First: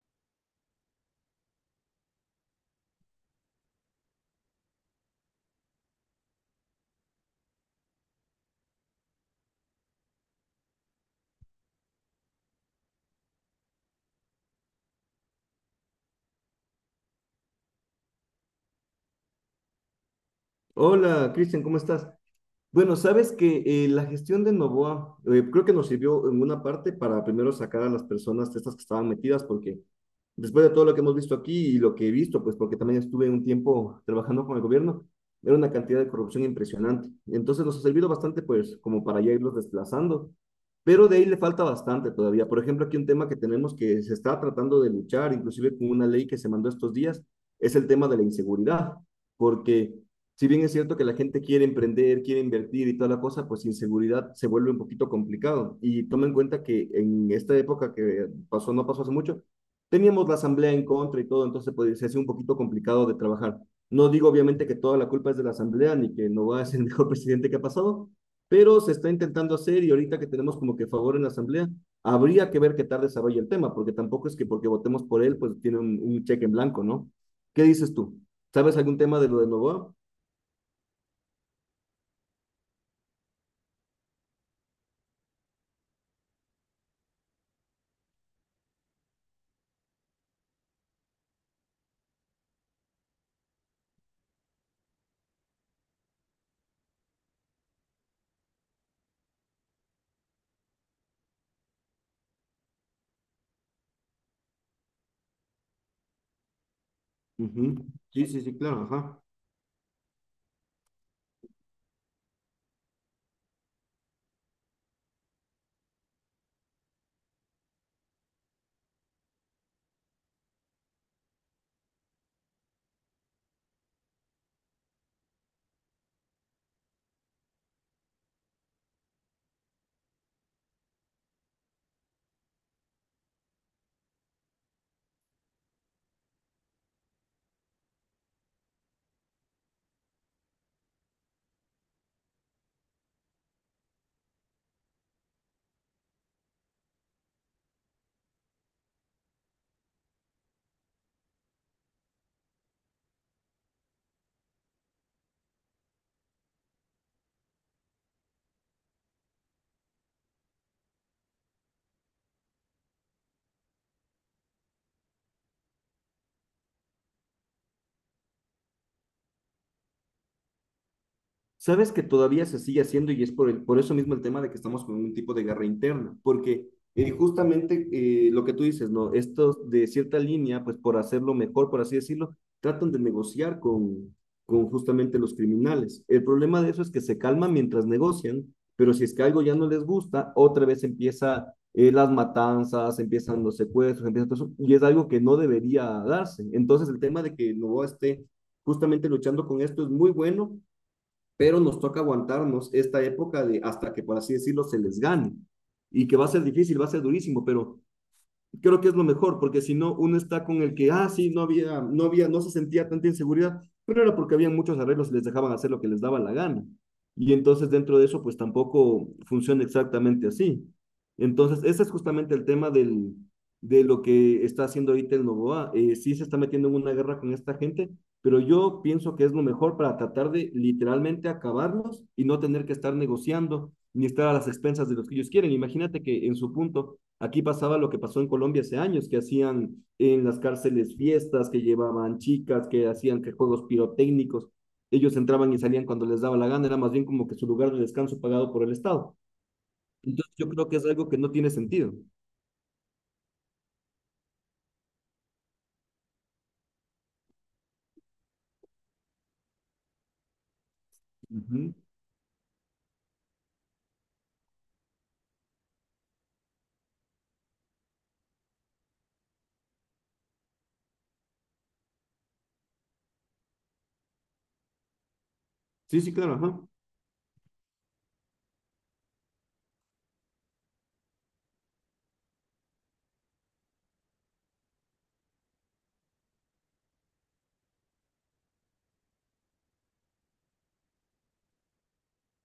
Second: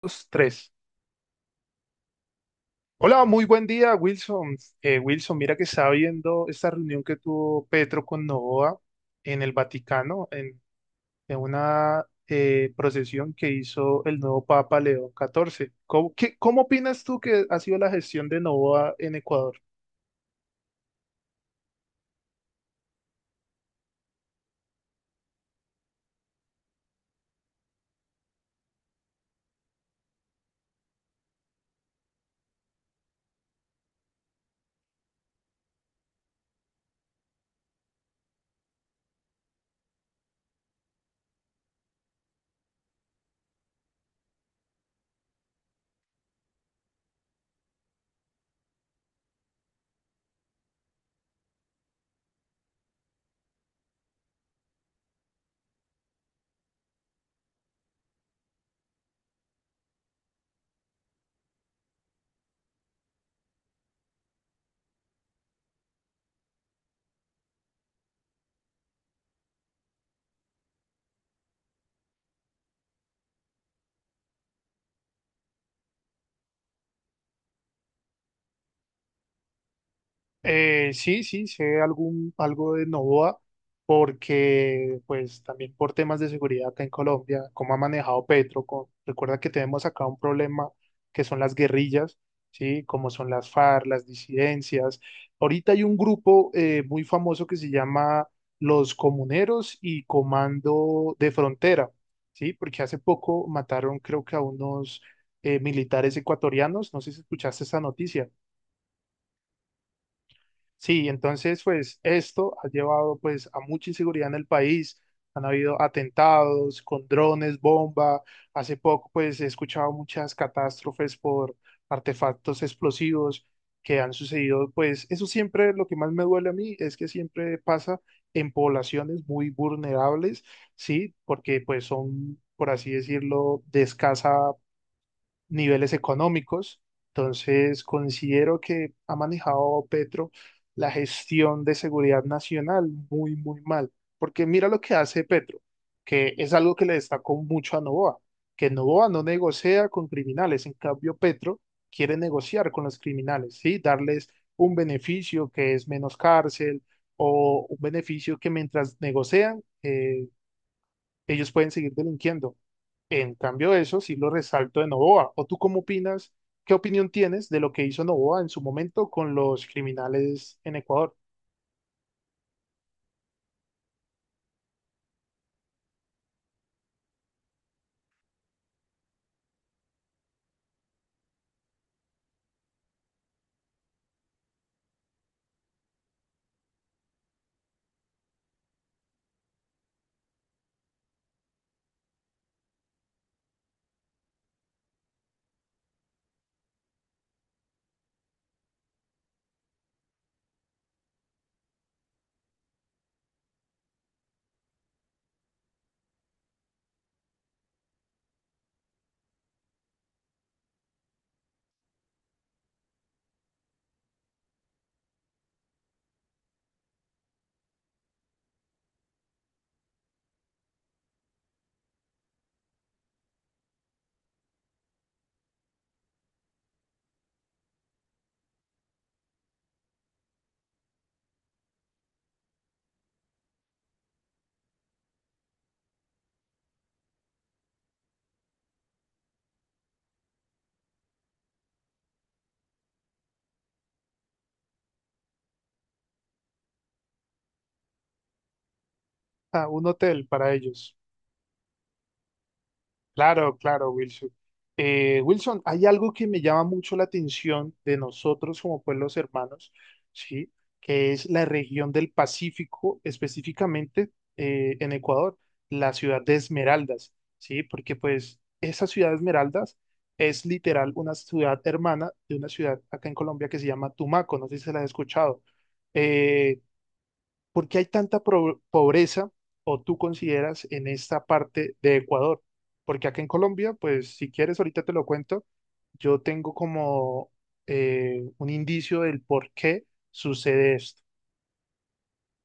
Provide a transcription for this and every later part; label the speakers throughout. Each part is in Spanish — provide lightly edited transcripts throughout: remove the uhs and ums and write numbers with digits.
Speaker 1: Dos, tres. Hola, muy buen día, Wilson. Wilson, mira que estaba viendo esta reunión que tuvo Petro con Novoa en el Vaticano, en una procesión que hizo el nuevo Papa León XIV. ¿Cómo, qué- cómo opinas tú que ha sido la gestión de Novoa en Ecuador?
Speaker 2: Hola, Cristian, ¿cómo estás? Bueno, sabes que la gestión de Novoa, creo que nos sirvió en una parte para primero sacar a las personas estas que estaban metidas, porque después de todo lo que hemos visto aquí y lo que he visto, pues porque también estuve un tiempo trabajando con el gobierno, era una cantidad de corrupción impresionante. Entonces nos ha servido bastante, pues, como para ya irlos desplazando, pero de ahí le falta bastante todavía. Por ejemplo, aquí un tema que tenemos que se está tratando de luchar, inclusive con una ley que se mandó estos días, es el tema de la inseguridad, porque si bien es cierto que la gente quiere emprender, quiere invertir y toda la cosa, pues inseguridad se vuelve un poquito complicado. Y toma en cuenta que en esta época que pasó, no pasó hace mucho, teníamos la asamblea en contra y todo, entonces pues, se hace un poquito complicado de trabajar. No digo obviamente que toda la culpa es de la asamblea ni que Novoa es el mejor presidente que ha pasado, pero se está intentando hacer y ahorita que tenemos como que favor en la asamblea, habría que ver qué tal desarrolla el tema, porque tampoco es que porque votemos por él, pues tiene un cheque en blanco, ¿no? ¿Qué dices tú? ¿Sabes algún tema de lo de Novoa?
Speaker 1: Sí, sé algún, algo de Novoa, porque pues también por temas de seguridad acá en Colombia, cómo ha manejado Petro, con- recuerda que tenemos acá un problema que son las guerrillas, ¿sí? Como son las FARC, las disidencias. Ahorita hay un grupo muy famoso que se llama Los Comuneros y Comando de Frontera, ¿sí? Porque hace poco mataron creo que a unos militares ecuatorianos, no sé si escuchaste esa
Speaker 2: Ujú. Sí,
Speaker 1: noticia.
Speaker 2: sí, sí, claro, ajá.
Speaker 1: Sí, entonces pues esto ha llevado pues a mucha inseguridad en el país. Han habido atentados con drones, bomba. Hace poco pues he escuchado muchas catástrofes por artefactos explosivos que han sucedido. Pues eso siempre lo que más me duele a mí es que siempre pasa en poblaciones muy vulnerables, ¿sí? Porque pues son, por así decirlo, de escasa niveles económicos. Entonces, considero que ha manejado Petro la gestión de seguridad nacional muy, muy mal. Porque mira lo que hace Petro, que es algo que le destacó mucho a Novoa, que Novoa no negocia con criminales, en cambio Petro quiere negociar con los criminales, ¿sí? Darles un beneficio que es menos cárcel o un beneficio que mientras negocian, ellos pueden seguir delinquiendo. En cambio, eso sí lo resalto de Novoa. ¿O tú cómo opinas? ¿Qué opinión tienes de lo que hizo Novoa en su momento con los criminales en Ecuador?
Speaker 2: Sabes que todavía se sigue haciendo y es por, el, por eso mismo el tema de que estamos con un tipo de guerra interna, porque justamente, lo que tú dices, ¿no? Estos de cierta línea, pues por hacerlo mejor, por así decirlo, tratan de negociar con justamente los criminales. El problema de eso es que se calman mientras negocian, pero si es que algo ya no les gusta, otra vez empieza, las matanzas, empiezan los secuestros, empieza todo eso, y es algo que no debería darse. Entonces el tema de que no esté justamente luchando con esto es muy bueno, pero nos toca aguantarnos esta época de hasta que, por así decirlo, se les gane. Y que va a ser difícil, va a ser durísimo, pero creo que es lo mejor, porque si no, uno está con el que, ah, sí, no había, no había, no se sentía tanta inseguridad, pero era porque había muchos arreglos y les dejaban hacer lo que les daba la gana. Y entonces dentro de eso, pues tampoco funciona exactamente así. Entonces, ese es justamente el tema del, de lo que está haciendo ahorita el Novoa. Sí se está metiendo en una guerra con esta gente, pero yo pienso que es lo mejor para tratar de literalmente acabarlos y no tener que estar negociando ni estar a las expensas de los que ellos quieren. Imagínate que en su punto aquí pasaba lo que pasó en Colombia hace años, que hacían en las cárceles fiestas, que llevaban chicas, que hacían que juegos pirotécnicos. Ellos entraban y salían cuando les daba la gana, era más bien como que su lugar de descanso pagado por el Estado.
Speaker 1: Ah, un hotel
Speaker 2: Entonces yo
Speaker 1: para
Speaker 2: creo que es
Speaker 1: ellos.
Speaker 2: algo que no tiene sentido.
Speaker 1: Claro, claro, Wilson. Wilson, hay algo que me llama mucho la atención de nosotros como pueblos hermanos, ¿sí? Que es la
Speaker 2: Ujú.
Speaker 1: región del Pacífico, específicamente en Ecuador, la ciudad de Esmeraldas, ¿sí? Porque pues esa ciudad de Esmeraldas es literal una ciudad hermana de una ciudad acá en Colombia que se llama Tumaco, no sé si se la has escuchado.
Speaker 2: Sí, sí, claro,
Speaker 1: Eh,
Speaker 2: ajá.
Speaker 1: ¿Por qué hay tanta pro- pobreza o tú consideras en esta parte de Ecuador? Porque acá en Colombia, pues si quieres, ahorita te lo cuento, yo tengo como un indicio del por qué sucede esto.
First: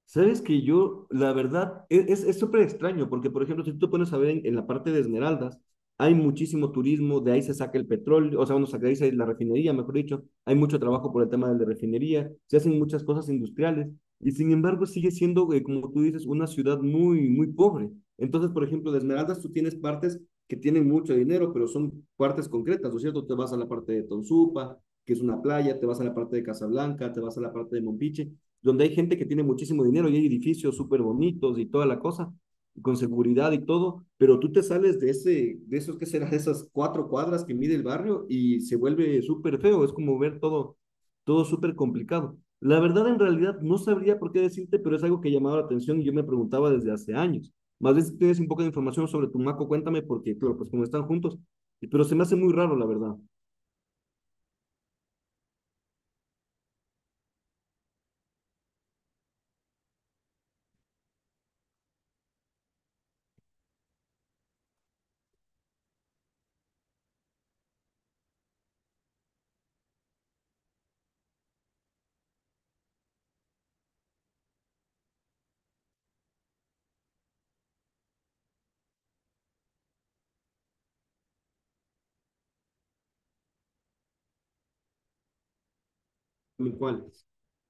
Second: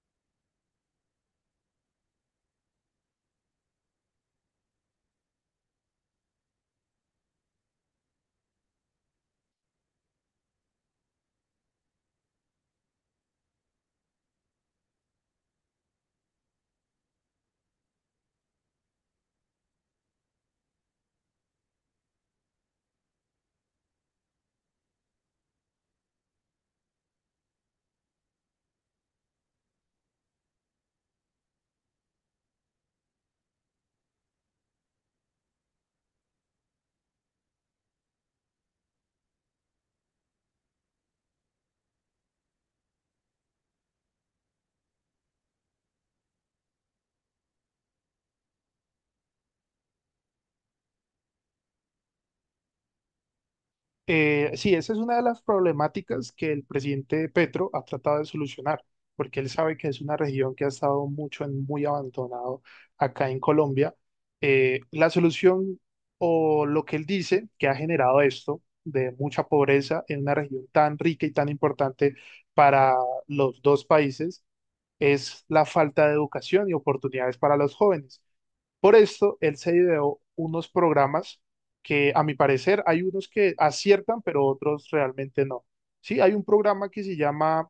Speaker 2: Sabes que yo, la verdad, es súper extraño, porque por ejemplo, si tú te pones a ver en la parte de Esmeraldas, hay muchísimo turismo, de ahí se saca el petróleo, o sea, uno saca de ahí la refinería, mejor dicho, hay mucho trabajo por el tema de la refinería, se hacen muchas cosas industriales, y sin embargo sigue siendo, como tú dices, una ciudad muy, muy pobre. Entonces, por ejemplo, de Esmeraldas tú tienes partes que tienen mucho dinero, pero son partes concretas, ¿no es cierto? Te vas a la parte de Tonsupa, que es una playa, te vas a la parte de Casablanca, te vas a la parte de Mompiche, donde hay gente que tiene muchísimo dinero y hay edificios súper bonitos y toda la cosa, con seguridad y todo, pero tú te sales de ese, de esos que será, de esas cuatro cuadras que mide el barrio y se vuelve súper feo, es como ver todo, todo súper complicado. La verdad, en realidad, no sabría por qué decirte, pero es algo que llamaba la atención y yo me preguntaba desde hace años. Más bien, si tienes un poco de información sobre Tumaco, cuéntame, porque, claro, pues como están juntos, pero se me hace muy raro, la verdad.
Speaker 1: Sí, esa es una de las problemáticas que el presidente Petro ha tratado de solucionar, porque él sabe que es una región que ha estado mucho en muy abandonado acá en Colombia. La solución o lo que él dice que ha generado esto de mucha pobreza en una región tan rica y tan importante para los dos países es la falta de educación y oportunidades para los jóvenes. Por esto, él se ideó unos programas que, a mi parecer, hay unos que aciertan, pero otros realmente no. Sí, hay un programa que
Speaker 2: ¿Cuál?
Speaker 1: se llama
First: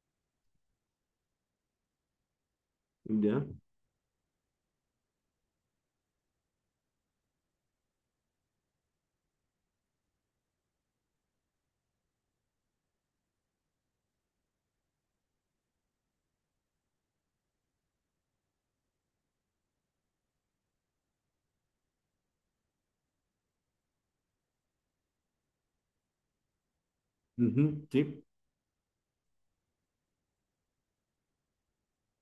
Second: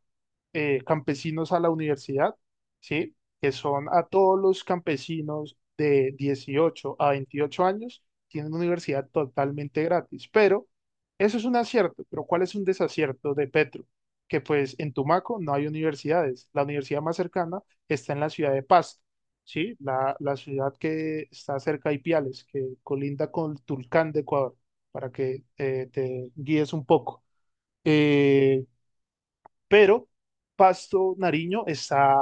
Speaker 1: Campesinos a la Universidad, ¿sí?
Speaker 2: ¿Ya?
Speaker 1: Que son a todos los campesinos de 18 a 28 años, tienen una universidad totalmente gratis. Pero eso es un acierto, pero ¿cuál es un desacierto de Petro? Que pues en Tumaco no hay universidades. La universidad más cercana está en la ciudad de Pasto. Sí, la ciudad que está cerca de Ipiales, que colinda con Tulcán de Ecuador, para que te guíes un poco.
Speaker 2: Ujú, sí,
Speaker 1: Eh, pero Pasto Nariño está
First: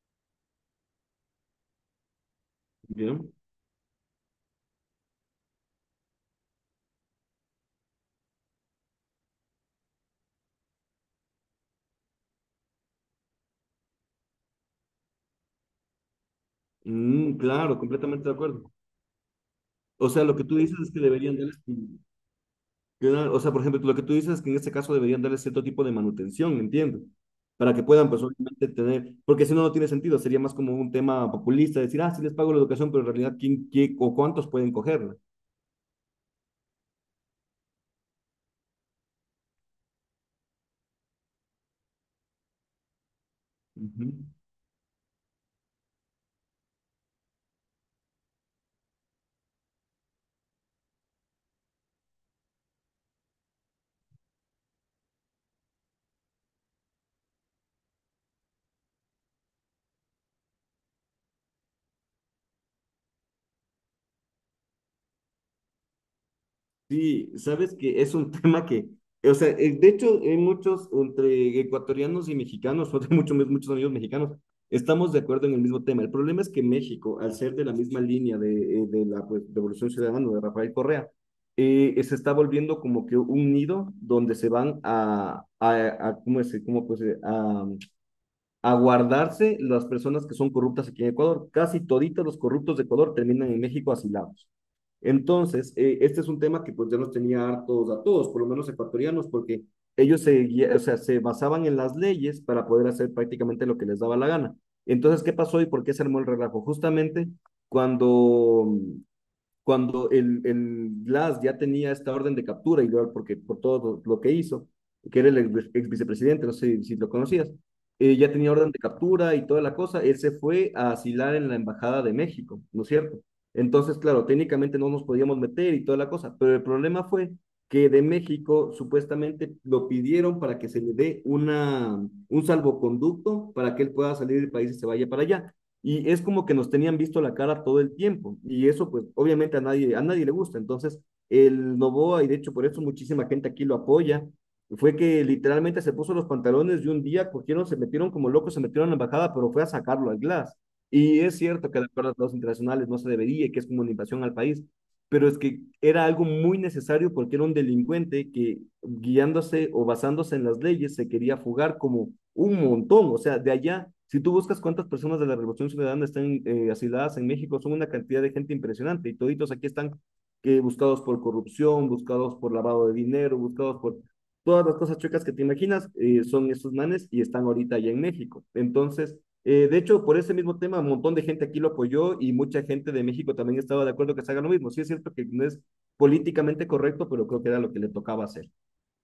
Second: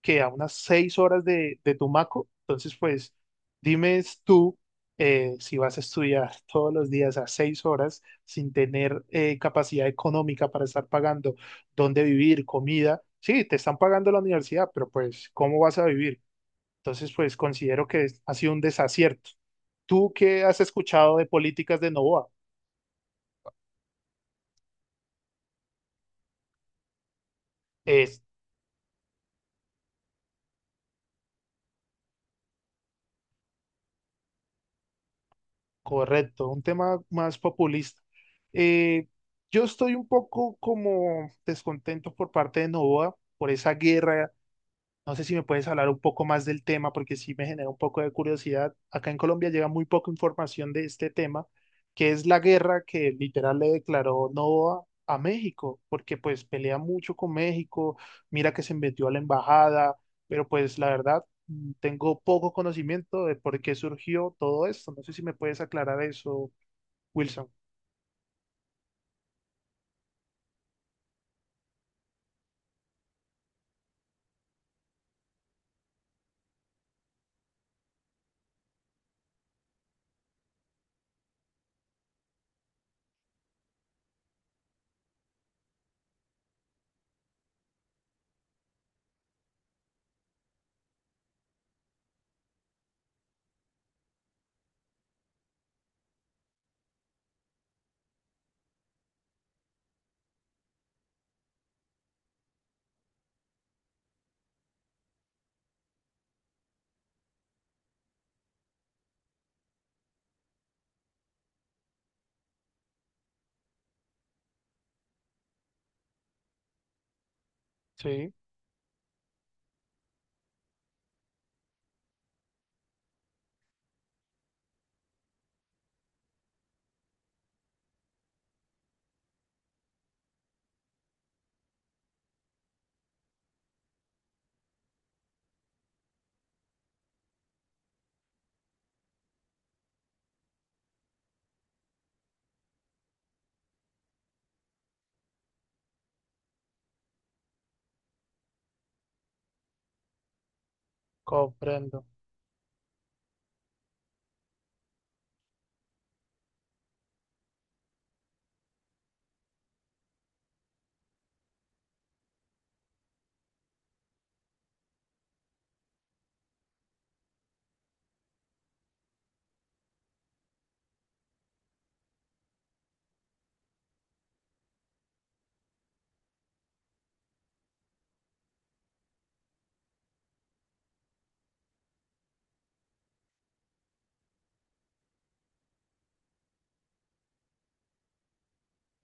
Speaker 1: que a unas 6 horas de Tumaco, entonces pues
Speaker 2: ya.
Speaker 1: dime tú si vas a estudiar todos los días a 6 horas sin tener capacidad económica para estar pagando dónde vivir, comida. Sí, te están pagando la universidad, pero pues ¿cómo vas a vivir? Entonces,
Speaker 2: Mm,
Speaker 1: pues
Speaker 2: claro,
Speaker 1: considero que es-
Speaker 2: completamente
Speaker 1: ha
Speaker 2: de
Speaker 1: sido un
Speaker 2: acuerdo.
Speaker 1: desacierto.
Speaker 2: O
Speaker 1: Tú
Speaker 2: sea, lo
Speaker 1: qué
Speaker 2: que tú
Speaker 1: has
Speaker 2: dices es que
Speaker 1: escuchado de
Speaker 2: deberían darles,
Speaker 1: políticas de
Speaker 2: mm,
Speaker 1: Novoa,
Speaker 2: o sea, por ejemplo, lo que tú dices es que en este caso deberían darles cierto tipo de manutención, entiendo, para que puedan,
Speaker 1: es
Speaker 2: pues, obviamente tener, porque si no, no tiene sentido, sería más como un tema populista, decir, ah, sí les pago la educación, pero en realidad, ¿quién, qué o cuántos pueden cogerla?
Speaker 1: correcto, un tema más populista. Eh, yo estoy un poco como descontento por parte de Novoa por esa
Speaker 2: Ujú.
Speaker 1: guerra. No sé si me puedes hablar un poco más del tema, porque sí me genera un poco de curiosidad. Acá en Colombia llega muy poca información de este tema, que es la guerra que literal le declaró Novoa a México, porque pues pelea mucho con México, mira que se metió a la embajada, pero pues la verdad tengo poco conocimiento de por qué surgió todo esto. No sé si me puedes aclarar eso,
Speaker 2: Sí,
Speaker 1: Wilson.
Speaker 2: sabes que es un tema que, o sea, de hecho, hay muchos entre ecuatorianos y mexicanos, o de mucho, muchos amigos mexicanos, estamos de acuerdo en el mismo tema. El problema es que México, al ser de la misma línea de la pues, Revolución Ciudadana de Rafael Correa, se está volviendo como que un nido donde se van a ¿cómo es? ¿Cómo pues, a guardarse las personas que son corruptas aquí en Ecuador? Casi toditos los corruptos de Ecuador terminan en México asilados. Entonces, este es un tema que pues ya nos tenía hartos a todos, por lo menos ecuatorianos, porque ellos se, o sea, se basaban en las leyes para poder hacer prácticamente lo que les daba la gana. Entonces, ¿qué pasó y por qué se armó el relajo? Justamente cuando cuando el Glass ya tenía esta orden de captura, y porque por todo lo que hizo, que era el ex, ex vicepresidente, no sé si lo conocías, ya
Speaker 1: Sí,
Speaker 2: tenía orden de captura y toda la cosa, él se fue a asilar en la Embajada de México, ¿no es cierto? Entonces, claro, técnicamente no nos podíamos meter y toda la cosa, pero el problema fue que de México supuestamente lo pidieron para que se le dé una, un salvoconducto para que él pueda salir del país y se vaya para allá y es como que nos tenían visto la cara todo el tiempo y eso pues obviamente a nadie le gusta. Entonces el Novoa, y de hecho por eso muchísima gente aquí lo apoya, fue que literalmente se puso los pantalones y un día cogieron, se metieron como locos, se metieron a la embajada, pero fue a sacarlo al Glass. Y es cierto que de
Speaker 1: comprendo.
Speaker 2: acuerdo a los internacionales no se debería, que es como una invasión al país, pero es que era algo muy necesario porque era un delincuente que guiándose o basándose en las leyes se quería fugar como un montón, o sea, de allá, si tú buscas cuántas personas de la Revolución Ciudadana están, asiladas en México, son una cantidad de gente impresionante y toditos aquí están, buscados por corrupción, buscados por lavado de dinero, buscados por todas las cosas chuecas que te imaginas, son esos manes y están ahorita allá en México. Entonces, de hecho, por ese mismo tema, un montón de gente aquí lo apoyó y mucha gente de México también estaba de acuerdo que se haga lo mismo. Sí, es cierto que no es políticamente correcto, pero creo que era lo que le tocaba hacer.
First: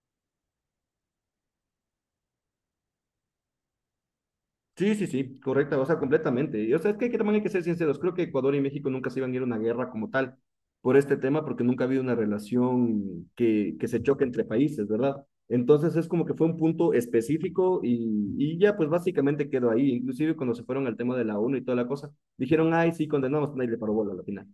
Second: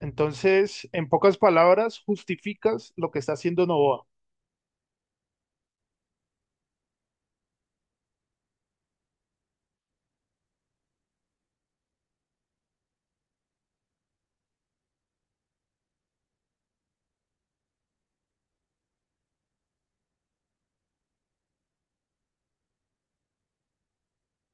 Speaker 1: Entonces, en pocas palabras, justificas lo que está haciendo Novoa.
Speaker 2: Sí, sí, sí, correcta, o sea, completamente. Y, o sea, es que, hay que también hay que ser sinceros. Creo que Ecuador y México nunca se iban a ir a una guerra como tal por este tema, porque nunca ha habido una relación que se choque entre países, ¿verdad? Entonces es como que fue un punto específico y ya pues básicamente quedó ahí. Inclusive cuando se fueron al tema de la ONU y toda la cosa, dijeron, ay, sí, condenamos, nadie le paró bola a la final.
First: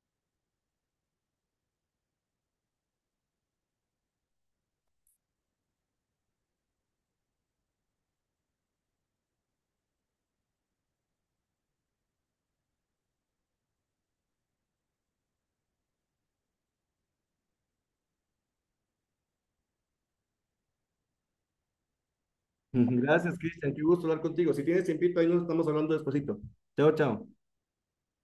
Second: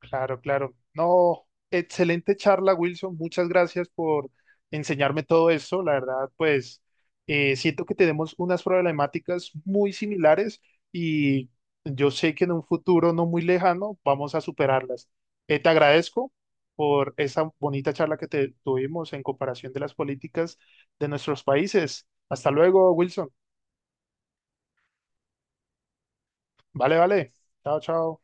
Speaker 1: Claro, claro. No, excelente charla, Wilson. Muchas gracias por enseñarme todo esto. La verdad, pues siento que tenemos unas problemáticas muy similares y yo sé que en un futuro no muy lejano vamos a superarlas. Te agradezco por esa bonita charla que te tuvimos en comparación de las políticas de nuestros países. Hasta luego,
Speaker 2: Ujú.
Speaker 1: Wilson.
Speaker 2: Gracias, Cristian. Qué gusto hablar contigo. Si tienes tiempito, ahí nos estamos hablando despacito. Chao,
Speaker 1: Vale,
Speaker 2: chao.
Speaker 1: vale. Chao, chao.